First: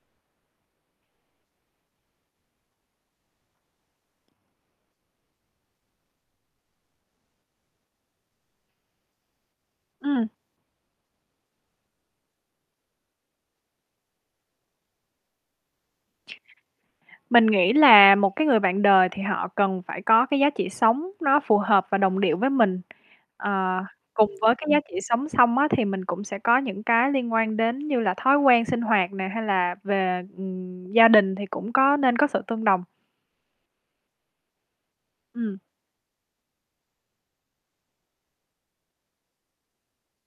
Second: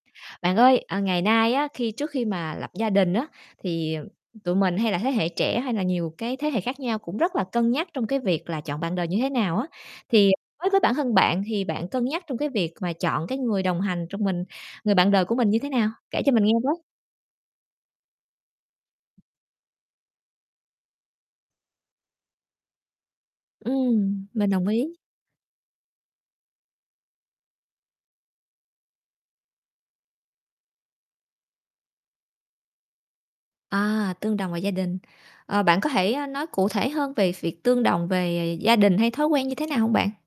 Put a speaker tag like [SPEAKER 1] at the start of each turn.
[SPEAKER 1] Bạn ơi, ờ, ngày nay á, khi trước khi mà lập gia đình á, thì, ừm, tụi mình hay là thế hệ trẻ hay là nhiều cái thế hệ khác nhau cũng rất là cân nhắc trong cái việc là chọn bạn đời như thế nào á.
[SPEAKER 2] Ừm.
[SPEAKER 1] Thì, ờ, đối với bản thân bạn thì bạn cân nhắc trong cái việc mà chọn cái người đồng hành trong mình người bạn đời của mình như thế nào? Kể cho mình nghe với.
[SPEAKER 2] Mình nghĩ là một cái người bạn đời thì họ cần phải có cái giá trị sống nó phù hợp và đồng điệu với mình. Ờ,
[SPEAKER 1] Ừm,
[SPEAKER 2] cùng
[SPEAKER 1] mình
[SPEAKER 2] với cái
[SPEAKER 1] đồng
[SPEAKER 2] giá
[SPEAKER 1] ý.
[SPEAKER 2] trị sống xong á, thì mình cũng sẽ có những cái liên quan đến như là thói quen sinh hoạt nè, hay là về, ừm, gia đình thì cũng có nên có sự tương đồng.
[SPEAKER 1] À, tương đồng về gia đình.
[SPEAKER 2] Ừm.
[SPEAKER 1] Ờ, bạn có thể, ơ, nói cụ thể hơn về việc tương đồng về gia đình hay thói quen như thế nào hông bạn?